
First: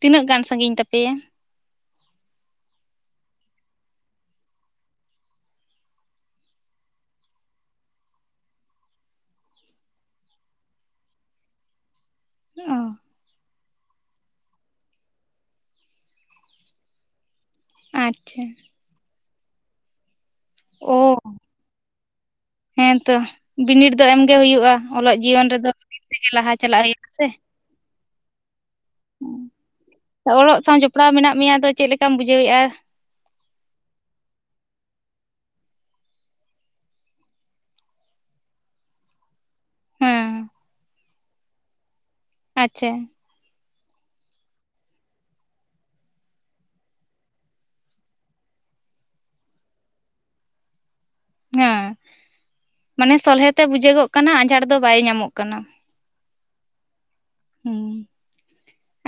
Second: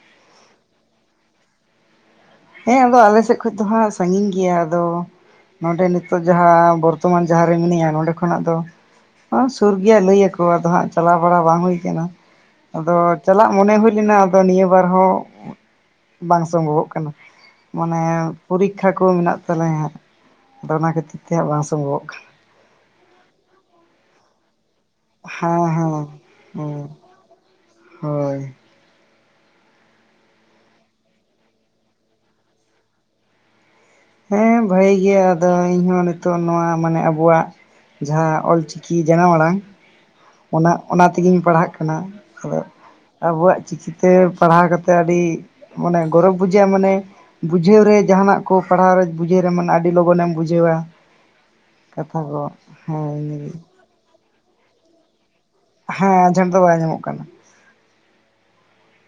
ᱛᱤᱱᱟᱹᱜ ᱜᱟᱱ ᱥᱟᱺᱜᱤᱧ ᱛᱟᱯᱮᱭᱟ ᱦᱮᱸ ᱟᱫᱚ ᱟᱞᱮ ᱥᱮᱫ ᱠᱷᱚᱱ ᱫᱚ ᱦᱟᱸᱜ ᱥᱟᱜᱤᱧ ᱜᱮᱭᱟ ᱟᱫᱚ ᱱᱚᱸᱰᱮ ᱱᱤᱛᱚᱜ ᱡᱟᱦᱟᱸ ᱵᱚᱨᱛᱚᱢᱟᱱ ᱡᱟᱦᱟᱸ ᱨᱮ ᱢᱤᱱᱤᱧᱟ ᱱᱚᱰᱮ ᱠᱷᱚᱱᱟᱜ ᱫᱚ ᱚ ᱥᱩᱨ ᱜᱮ ᱞᱟᱹᱭ ᱭᱟᱠᱚ ᱟᱫᱚ ᱦᱟᱸᱜ ᱪᱟᱞᱟᱣ ᱵᱟᱲᱟ ᱵᱟᱝ ᱦᱩᱭ ᱠᱟᱱᱟ ᱚ ᱟᱫᱚ ᱪᱟᱞᱟᱜ ᱢᱚᱱᱮ ᱦᱩᱭ ᱞᱮᱱᱟ ᱟᱫᱚ ᱱᱤᱭᱟᱹ ᱵᱟᱨ ᱦᱚᱸ ᱵᱟᱝ ᱥᱚᱢᱵᱷᱚᱵᱚᱜ ᱠᱟᱱᱟ ᱢᱟᱱᱮ ᱟᱪᱪᱷᱟ ᱯᱚᱨᱤᱠᱷᱟ ᱠᱚ ᱢᱮᱱᱟᱜ ᱛᱟᱞᱮᱭᱟ ᱦᱟᱸᱜ ᱟᱫᱚ ᱚᱱᱟ ᱚ ᱠᱷᱟᱹᱛᱤᱨ ᱛᱮ ᱦᱟᱸᱜ ᱵᱟᱝ ᱥᱚᱢᱵᱷᱚᱵᱚᱜ ᱠᱟᱱᱟ ᱦᱮᱸᱛᱚ ᱵᱤᱱᱤᱰ ᱫᱚ ᱮᱢᱜᱮ ᱦᱩᱭᱩᱜᱼᱟ ᱚᱞᱚᱜ ᱡᱤᱭᱚᱱ ᱠᱟᱱᱟ ᱨᱮᱫᱚ [unintelligible] ᱦᱮᱸ ᱛᱮᱜᱮ ᱞᱟᱦᱟ ᱪᱟᱞᱟᱜ ᱦᱮᱸ ᱦᱮᱸ ᱦᱩᱭᱩᱜ ᱟ ᱥᱮ ᱦᱳᱭ ᱚᱞᱚᱜ ᱥᱟᱶ ᱡᱚᱯᱲᱟᱣ ᱢᱮᱱᱟᱜ ᱢᱮᱭᱟ ᱟᱫᱚ ᱪᱮᱫ ᱞᱮᱠᱟᱢ ᱵᱩᱡᱷᱟᱹᱣ ᱮᱼᱟ ᱦᱮᱸ ᱵᱷᱟᱹᱜᱤ ᱜᱮ ᱟᱫᱚ ᱤᱧᱦᱚᱸ ᱱᱤᱛᱚᱜ ᱱᱚᱣᱟ ᱢᱟᱱᱮ ᱟᱵᱩᱣᱟᱜ ᱡᱟᱦᱟᱸ ᱚᱞ ᱪᱤᱠᱤ ᱡᱟᱱᱟᱢ ᱟᱲᱟᱝ ᱦᱮᱸ ᱚᱱᱟ ᱚᱱᱟ ᱛᱮᱜᱤᱧ ᱯᱟᱲᱦᱟᱜ ᱠᱟᱱᱟ ᱟᱪᱪᱷᱟ ᱟᱫᱚᱭᱟᱜ ᱪᱤᱠᱤᱛᱮ ᱯᱟᱲᱦᱟᱣ ᱠᱟᱛᱮ ᱟᱹᱰᱤ ᱢᱟᱱᱮ ᱜᱚᱨᱚᱵᱽ ᱵᱩᱡᱷᱟᱹᱜᱼᱟ ᱢᱟᱱᱮ ᱵᱩᱡᱷᱟᱹᱣ ᱨᱮ ᱡᱟᱦᱟᱱᱟᱜ ᱠᱚ ᱯᱟᱲᱦᱟᱣ ᱨᱮ ᱵᱩᱡᱷᱟᱹᱣ ᱨᱮ ᱢᱮᱱᱟᱜᱼᱟ ᱟ. ᱲᱤ ᱞᱚᱜᱚᱱᱮᱢ ᱵᱩᱡᱷᱟᱹᱣᱟ ᱦᱮᱸ ᱠᱟᱛᱷᱟ ᱠᱚ ᱦᱮᱸ ᱢᱟᱱᱮ ᱤᱱᱟᱹᱜᱮ ᱥᱚᱞᱦᱮᱛᱮ ᱵᱩᱡᱷᱟᱹᱜᱚᱜ ᱠᱟᱱᱟ ᱟᱡᱟᱨ ᱫᱚ ᱵᱟᱭ ᱧᱟᱢᱚᱜ ᱠᱟᱱᱟ᱾ ᱦᱮᱸ ᱟᱡᱷᱟᱨ ᱫᱚ ᱵᱟᱭ ᱧᱟᱢᱚᱜ ᱠᱟᱱᱟ᱾ ᱦᱮᱸ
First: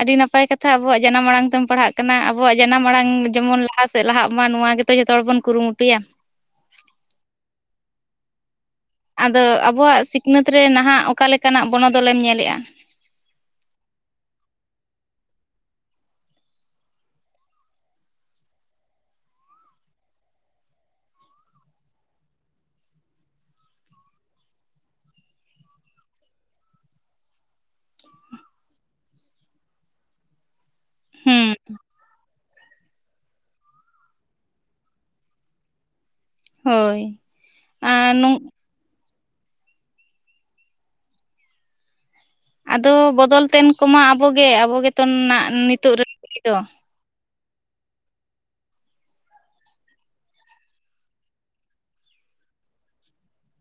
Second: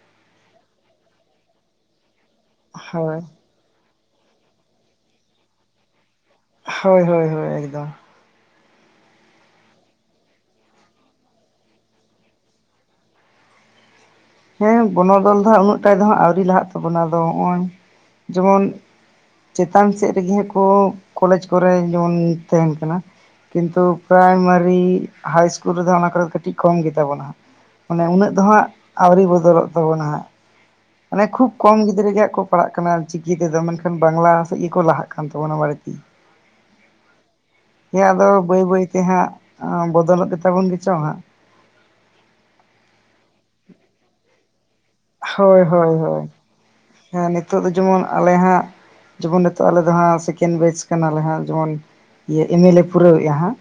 ᱟᱹᱰᱤ ᱱᱟᱯᱟᱭ ᱠᱟᱛᱷᱟ ᱟᱵᱚᱣᱟᱜ ᱡᱟᱱᱟᱢ ᱟᱲᱟᱝ᱾ ᱯᱟᱲᱦᱟᱜ ᱠᱟᱱᱟ ᱟᱵᱚᱣᱟᱜ ᱡᱟᱱᱟᱢ ᱟᱲᱟᱝ ᱦᱳᱭ ᱡᱮᱢᱚᱱ ᱞᱟᱦᱟ ᱥᱮᱫ ᱞᱟᱦᱟᱜ ᱢᱟ ᱱᱚᱣᱟ ᱜᱮᱛᱚ ᱡᱚᱛᱚ ᱦᱚᱲ ᱵᱚᱱ ᱠᱩᱨᱩᱢᱩᱴᱩᱭᱟ᱾ ᱦᱳᱭ ᱻᱦᱳᱭ ᱻᱦᱳᱭ ᱮᱠᱫᱚᱢ ᱟᱫᱚ ᱟᱵᱚᱣᱟᱜ ᱥᱤᱠᱷᱱᱟᱹᱛ ᱨᱮ ᱱᱟᱦᱟᱜ ᱚᱠᱟ ᱞᱮᱠᱟᱱᱟᱜ ᱵᱚᱱᱚᱫᱚᱞᱮᱢ ᱧᱮᱞᱮᱜᱼᱟ? ᱦᱮᱸ ᱵᱚᱱᱚᱫᱚᱞ ᱫᱚ ᱦᱟᱸᱜ ᱩᱱᱟᱹᱜ ᱴᱟᱭ ᱫᱚ ᱟᱹᱣᱨᱤ ᱞᱟᱦᱟᱜ ᱛᱟᱵᱚᱱᱟ ᱟᱫᱚ ᱱᱚᱜᱼᱚᱭ ᱡᱮᱢᱚᱱ ᱪᱮᱛᱟᱱ ᱥᱮᱫ ᱨᱮᱜᱮ ᱠᱚ ᱠᱚᱞᱮᱡᱽ ᱠᱚᱨᱮ ᱡᱮᱢᱚᱱ ᱛᱟᱦᱮᱱ ᱠᱟᱱᱟ᱾ ᱠᱤᱱᱛᱩ ᱯᱨᱟᱭᱢᱟᱨᱤ ᱦᱟᱭ ᱤᱥᱠᱩᱞ ᱨᱮᱫᱚ ᱚᱱᱟ ᱠᱚᱨᱮ ᱫᱚ ᱠᱟᱹᱴᱤᱡ ᱠᱚᱢ ᱜᱮᱛᱟᱵᱚᱱᱟ ᱦᱟᱜ᱾ ᱢᱟᱱᱮ ᱩᱱᱟᱹᱜ ᱫᱚ ᱦᱟᱸᱜ ᱟᱹᱣᱨᱤ ᱵᱚᱫᱚᱞᱚᱜ ᱛᱟᱵᱚᱱᱟ ᱦᱟᱸᱜ ᱢᱟᱱᱮ ᱠᱷᱩᱵ ᱦᱩᱸ ᱠᱚᱢ ᱜᱤᱫᱽᱨᱟᱹ ᱜᱮ ᱦᱟᱸᱜ ᱠᱚ ᱯᱟᱲᱦᱟᱜ ᱠᱟᱱᱟ ᱚᱞ ᱪᱤᱠᱤ ᱛᱮᱫᱚ ᱢᱮᱱᱠᱷᱟᱱ ᱵᱟᱝᱞᱟ ᱥᱮᱫ ᱜᱮᱠᱚ ᱞᱟᱦᱟᱜ ᱠᱟᱱ ᱛᱟᱵᱚᱱᱟ ᱵᱟᱹᱲᱛᱤ᱾ ᱦᱳᱭ ᱦᱮᱸ ᱟᱨ ᱟᱫᱚ ᱱᱚᱝ ᱵᱟᱹᱭ ᱵᱟᱹᱭᱛᱮ ᱦᱟᱸᱜ ᱵᱚᱫᱚᱞᱚᱜ ᱜᱮᱛᱟᱵᱚᱱ ᱜᱮᱪᱚ ᱦᱟᱸᱜ᱾ ᱟᱫᱚ ᱵᱚᱫᱚᱞ ᱛᱮᱱ ᱠᱚᱢᱟ ᱟᱵᱚᱜᱮ ᱟᱵᱚᱜᱮᱛᱚ ᱱᱟᱜ ᱦᱳᱭ ᱦᱳᱭ ᱱᱤᱛᱚᱜ ᱦᱳᱭ [unintelligible] ᱫᱚ᱾ ᱦᱮᱸ ᱱᱤᱛᱚᱜ ᱫᱚ ᱡᱮᱢᱚᱱ ᱟᱞᱮ ᱦᱟᱜ ᱡᱮᱢᱚᱱ ᱱᱤᱛᱚᱜ ᱟᱞᱮ ᱫᱚ ᱦᱟᱸᱜ ᱥᱮᱠᱮᱱᱰ ᱵᱮᱪ ᱠᱟᱱᱟᱞᱮ ᱦᱟᱸᱜ ᱡᱮᱢᱚᱱ ᱤᱭᱟ. ᱮᱢᱮ ᱞᱮ ᱯᱩᱨᱟᱹᱣᱮᱫᱼᱟ ᱦᱟᱸᱜ᱾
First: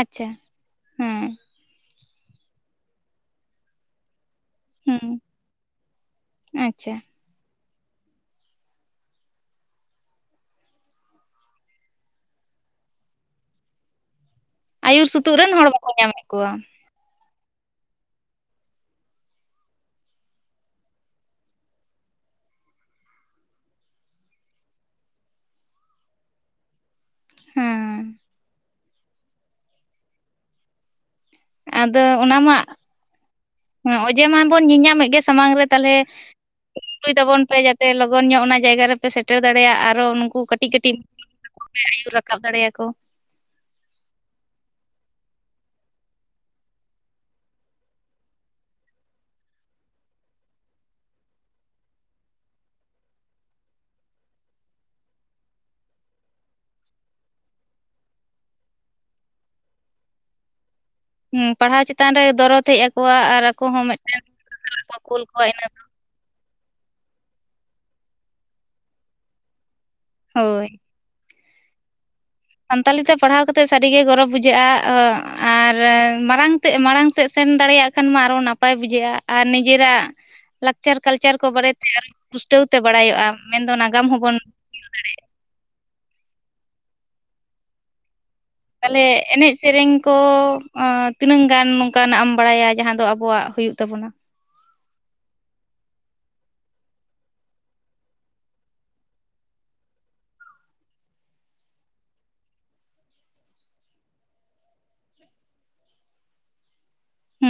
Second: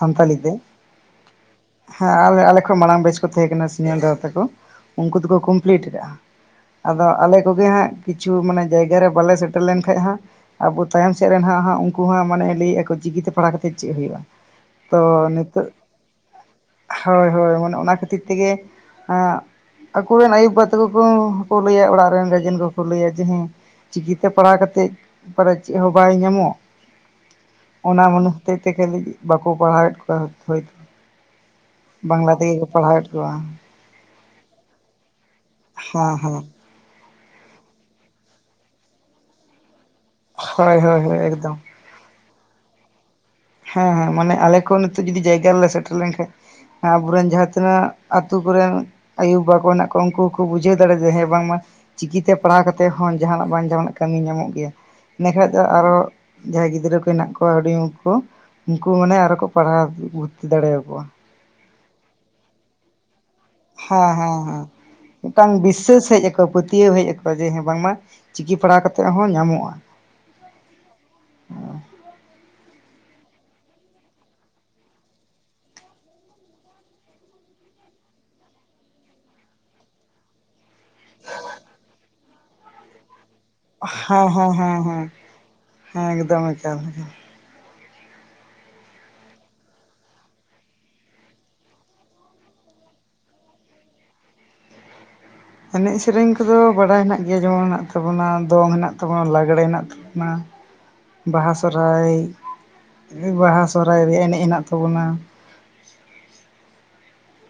ᱟᱪᱪᱷᱟ ᱛᱮ ᱦᱮᱸ ᱦᱮᱸ ᱟᱞᱮ ᱟᱞᱮᱠᱷᱚᱱ ᱢᱟᱲᱟᱝ ᱵᱮᱪ ᱠᱚ ᱛᱟᱦᱮᱸ ᱠᱟᱱᱟ ᱥᱤᱱᱤᱭᱟᱨ ᱫᱟᱫᱟ ᱛᱟᱠᱚ᱾ ᱦᱩᱸ ᱩᱱᱠᱩ ᱫᱚᱠᱚ ᱠᱚᱢᱯᱞᱤᱴ ᱠᱟᱜᱼᱟ ᱟᱪᱪᱷᱟ ᱟᱫᱚ ᱟᱞᱮ ᱛᱚᱵᱮ ᱦᱟᱸᱜ ᱠᱤᱪᱷᱩ ᱢᱟᱱᱮ ᱡᱟᱭᱜᱟ ᱨᱮ ᱵᱟᱞᱮ ᱥᱮᱴᱮᱨ ᱞᱮᱱᱠᱷᱟᱡ ᱦᱟᱸᱜ ᱟᱵᱚ ᱛᱟᱭᱚᱢ ᱥᱮᱫ ᱨᱮᱱ ᱦᱟᱸᱜ ᱦᱟᱸᱜ ᱩᱱᱠᱩ ᱦᱟᱸᱜ ᱢᱟᱱᱮ ᱞᱟᱹᱭᱮᱫᱼᱟ ᱠᱚ ᱪᱤᱠᱤᱛᱮ ᱯᱟᱲᱦᱟᱣ ᱠᱟᱛᱮᱫ ᱪᱮᱫ ᱦᱩᱭᱩᱜᱼᱟᱻ ᱟᱹᱭᱩᱨ ᱥᱩᱛᱩᱜ ᱨᱮᱱ ᱦᱚᱲ ᱵᱟᱠᱚ ᱧᱟᱢᱮᱫ ᱠᱚᱣᱟ᱾ ᱦᱳᱭ ᱦᱳᱭ ᱚᱱᱮ ᱚᱱᱟ ᱠᱷᱟᱹᱛᱤᱨ ᱛᱮᱜᱮ ᱦᱟᱸᱜ ᱟᱠᱚᱨᱮᱱ ᱟᱹᱭᱩᱵᱟᱵᱟ ᱛᱟᱠᱚ ᱠᱚ ᱞᱟᱹᱭᱟ ᱚᱲᱟᱜ ᱨᱮᱱ [unintelligible] ᱮᱱ ᱠᱚᱠᱚ ᱞᱟᱹᱭᱟ ᱡᱮ ᱦᱮᱸ ᱪᱤᱠᱤᱛᱮ ᱯᱟᱲᱟᱣ ᱠᱟᱛᱮᱜ ᱯᱟᱞᱮ ᱪᱮᱫ ᱦᱚᱸ ᱵᱟᱝ ᱧᱟᱢᱚᱜ ᱦᱮᱸ ᱚᱱᱟ [unintelligible] ᱦᱚᱛᱮ ᱛᱮ ᱞᱟ. ᱜᱥᱛ ᱵᱟᱠᱚ ᱯᱟᱲᱦᱟᱣᱮᱫ ᱠᱚᱣᱟ ᱦᱳᱭᱛᱳ᱾ ᱵᱟᱝᱞᱟ ᱛᱮᱜᱮ ᱠᱚ ᱯᱟᱲᱦᱟᱣᱮᱫ ᱠᱚᱣᱟ᱾ ᱱᱚᱚᱭᱡᱮ ᱢᱟᱱᱵᱚᱱ ᱧᱮᱞᱧᱟᱢᱮᱫ ᱜᱮ ᱥᱟᱢᱟᱝ ᱨᱮ ᱛᱟᱞᱦᱮ ᱦᱮᱸ ᱦᱮᱸ [unintelligible] ᱛᱟᱵᱚᱱ ᱯᱮ ᱡᱟᱛᱮ ᱞᱚᱜᱚᱱ ᱧᱚᱜ ᱚᱱᱟ ᱡᱟᱭᱜᱟ ᱨᱮᱯᱮ ᱥᱮᱴᱮᱨ ᱫᱟᱲᱮᱭᱟᱜ ᱟᱨᱚ ᱩᱱᱠᱩ ᱠᱟᱹᱴᱤᱡ ᱦᱳᱭ ᱠᱟᱹᱴᱤᱡ ᱦᱳᱭ ᱦᱳᱭ ᱮᱠᱫᱚᱢ [unintelligible] ᱟᱹᱭᱩᱨ ᱨᱟᱠᱟᱵ ᱫᱟᱲᱮᱭᱟᱠᱚ᱾ ᱦᱮᱸ ᱦᱮᱸ ᱢᱟᱱᱮ ᱟᱞᱮ ᱠᱚ ᱱᱤᱛᱚᱜ ᱡᱩᱫᱤ ᱡᱟᱭᱜᱟ ᱨᱮᱞᱮ ᱥᱮᱴᱮᱨ ᱞᱮᱱᱠᱷᱟᱡ ᱦᱮᱸ ᱟᱵᱚᱨᱮᱱ ᱡᱟᱦᱟᱸ ᱛᱤᱱᱟᱹᱜ ᱟᱹᱛᱩ ᱠᱚᱨᱮᱱ ᱟᱭᱩᱼᱵᱟ ᱠᱚᱸ ᱦᱮᱱᱟᱜ ᱠᱚᱣᱟ ᱩᱱᱠᱩ ᱦᱩᱠᱚᱸ ᱵᱩᱡᱷᱟᱹᱣ ᱫᱟᱲᱮ ᱡᱮ ᱦᱮᱸ ᱵᱟᱝᱢᱟ ᱪᱤᱠᱤᱛᱮ ᱯᱟᱲᱦᱟᱣ ᱠᱟᱛᱮ ᱦᱚᱸ ᱡᱟᱦᱟᱱᱟᱜ ᱵᱟᱝ ᱡᱟᱦᱱᱟᱜ ᱠᱟᱹᱢᱤ ᱧᱟᱢᱚᱜ ᱜᱮᱭᱟ᱾ [unintelligible] ᱫᱚ ᱟᱨᱚ ᱡᱟᱦᱟᱸᱭ ᱜᱤᱫᱽᱨᱟᱹ ᱠᱚ ᱦᱮᱱᱟᱜ ᱠᱚᱣᱟ ᱦᱩᱰᱤᱧ ᱩᱱᱠᱚ ᱩᱱᱠᱩ ᱢᱟᱱᱮ ᱟᱨᱚ ᱠᱚ ᱯᱟᱲᱦᱟᱣ ᱠᱩ ᱵᱷᱩᱨᱛᱤ ᱫᱟᱲᱮᱣᱟᱠᱚᱣᱟ᱾ ᱦᱮ ᱯᱟᱲᱦᱟᱣ ᱪᱮᱛᱟᱱ ᱨᱮ ᱫᱚᱨᱚᱫ ᱦᱮᱡ ᱟᱠᱚᱣᱟ ᱟᱨ ᱟᱠ ᱦᱮᱸ ᱦᱮᱸ ᱦᱮᱸ ᱢᱤᱫᱴᱟᱝ ᱵᱤᱥᱮᱥ ᱦᱮᱡ ᱟᱠ ᱯᱟᱹᱛᱭᱟᱹᱣ ᱦᱮᱡ ᱟᱠᱚᱣᱟ ᱡᱮᱮᱸ ᱵᱟᱝᱢᱟ ᱪᱤᱠᱤ ᱯᱟᱲᱦᱟᱣ ᱠᱟᱛᱮᱜ ᱦᱚᱸ ᱧᱟᱢᱚᱜᱼᱟ ᱦᱳᱭ ᱥᱟᱱᱛᱟᱞᱤ ᱛᱮ ᱯᱟᱲᱦᱟᱣ ᱠᱟᱛᱮᱜ ᱥᱟᱹᱨᱤᱜᱮ ᱜᱚᱨᱚᱵᱽ ᱵᱩᱡᱷᱟᱹᱜᱼᱟ ᱟᱨ ᱢᱟᱲᱟᱝ ᱛᱮ ᱢᱟᱲᱟᱝ ᱥᱮᱫ ᱥᱮᱱ ᱫᱟᱲᱮᱭᱟᱜ ᱠᱷᱟᱱ ᱢᱟ ᱟᱨᱚ ᱱᱟᱯᱟᱭ ᱵᱩᱡᱷᱟᱹᱜᱼᱟ ᱟᱨ ᱱᱤᱡᱮᱨᱟᱜ ᱦᱮᱸ ᱞᱟᱠᱪᱟᱨ ᱠᱟᱞᱪᱟᱨ ᱠᱚ ᱵᱟᱨᱮᱛᱮ ᱟᱨᱚ ᱯᱩᱥᱴᱟᱹᱣ ᱛᱮ ᱵᱟᱲᱟᱭᱚᱜᱼᱟ᱾ ᱢᱮᱱᱫᱚ ᱱᱟᱜᱟᱢ ᱦᱮᱸ ᱦᱚᱸᱵᱚᱱ ᱦᱮᱸ ᱦᱮᱸ ᱦᱮᱸ ᱦᱮᱸ ᱮᱠᱫᱚᱢ ᱮᱠᱟᱞ ᱜᱮ᱾ ᱛᱟᱦᱚᱞᱮ ᱮᱱᱮᱡ ᱥᱮᱨᱮᱧ ᱠᱚ ᱟ ᱛᱤᱱᱟᱹᱝ ᱜᱟᱱ ᱱᱚᱝᱠᱟᱱᱟᱜ ᱮᱢ ᱵᱟᱲᱟᱭᱟ ᱡᱟᱦᱟᱸ ᱫᱚ ᱟᱵᱚᱣᱟᱜ ᱦᱩᱭᱩᱜ ᱛᱟᱵᱚᱱᱟ? ᱮᱱᱮᱡ ᱥᱮᱨᱮᱧ ᱠᱚᱫᱚ ᱵᱟᱲᱟᱭ ᱦᱮᱱᱟᱜ ᱮᱱᱮ ᱥᱮᱨᱮᱧ ᱠᱚ ᱫᱚ ᱵᱟᱴᱟᱭ ᱦᱨᱱᱟ ᱜᱮᱭᱟ ᱮᱱᱮᱡ ᱥᱮᱨᱮᱧ ᱠᱚᱫᱚ ᱵᱟᱲᱟᱭ ᱦᱮᱱᱟᱜ ᱜᱮᱭᱟ ᱡᱮᱢᱚᱱ ᱦᱮᱱᱟᱜ ᱛᱟᱵᱚᱱᱟ ᱫᱚᱝ ᱦᱮᱱᱟ ᱛᱟᱵᱚᱱᱟ ᱞᱟᱜᱽᱲᱮ ᱦᱮᱱᱟᱜ ᱵᱟᱦᱟ ᱥᱚᱦᱨᱟᱭ ᱵᱟᱦᱟ ᱥᱚᱦᱨᱟᱭ ᱨᱮᱭᱟᱜ ᱮᱱᱮᱡ ᱦᱮᱱᱟᱜ ᱛᱟᱵᱚᱱᱟ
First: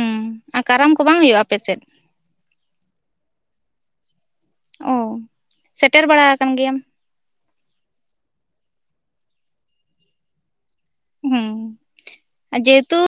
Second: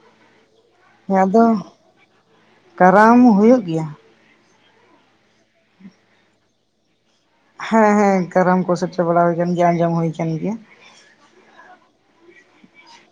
ᱦᱮᱸ ᱦᱮᱸ ᱟᱫᱚ ᱠᱟᱨᱟᱢ ᱦᱚᱸ ᱦᱩᱭᱩᱜ ᱜᱮᱭᱟ ᱳ ᱥᱮᱴᱮᱨ ᱵᱟᱲᱟ ᱟᱠᱟᱱ ᱜᱮᱭᱟᱢ ᱦᱮᱸ ᱦᱮᱸ ᱠᱟᱨᱟᱢ ᱠᱚ ᱥᱮᱴᱪᱮᱨᱟ ᱵᱟᱲᱟ ᱦᱩᱭ ᱟᱠᱟᱱ ᱜᱮᱭᱟ ᱟᱸᱡᱚᱢ ᱦᱩᱭ ᱟᱠᱟᱱ ᱜᱮᱭᱟ ᱦᱮᱸ ᱟᱨ ᱡᱮᱦᱮᱛᱩ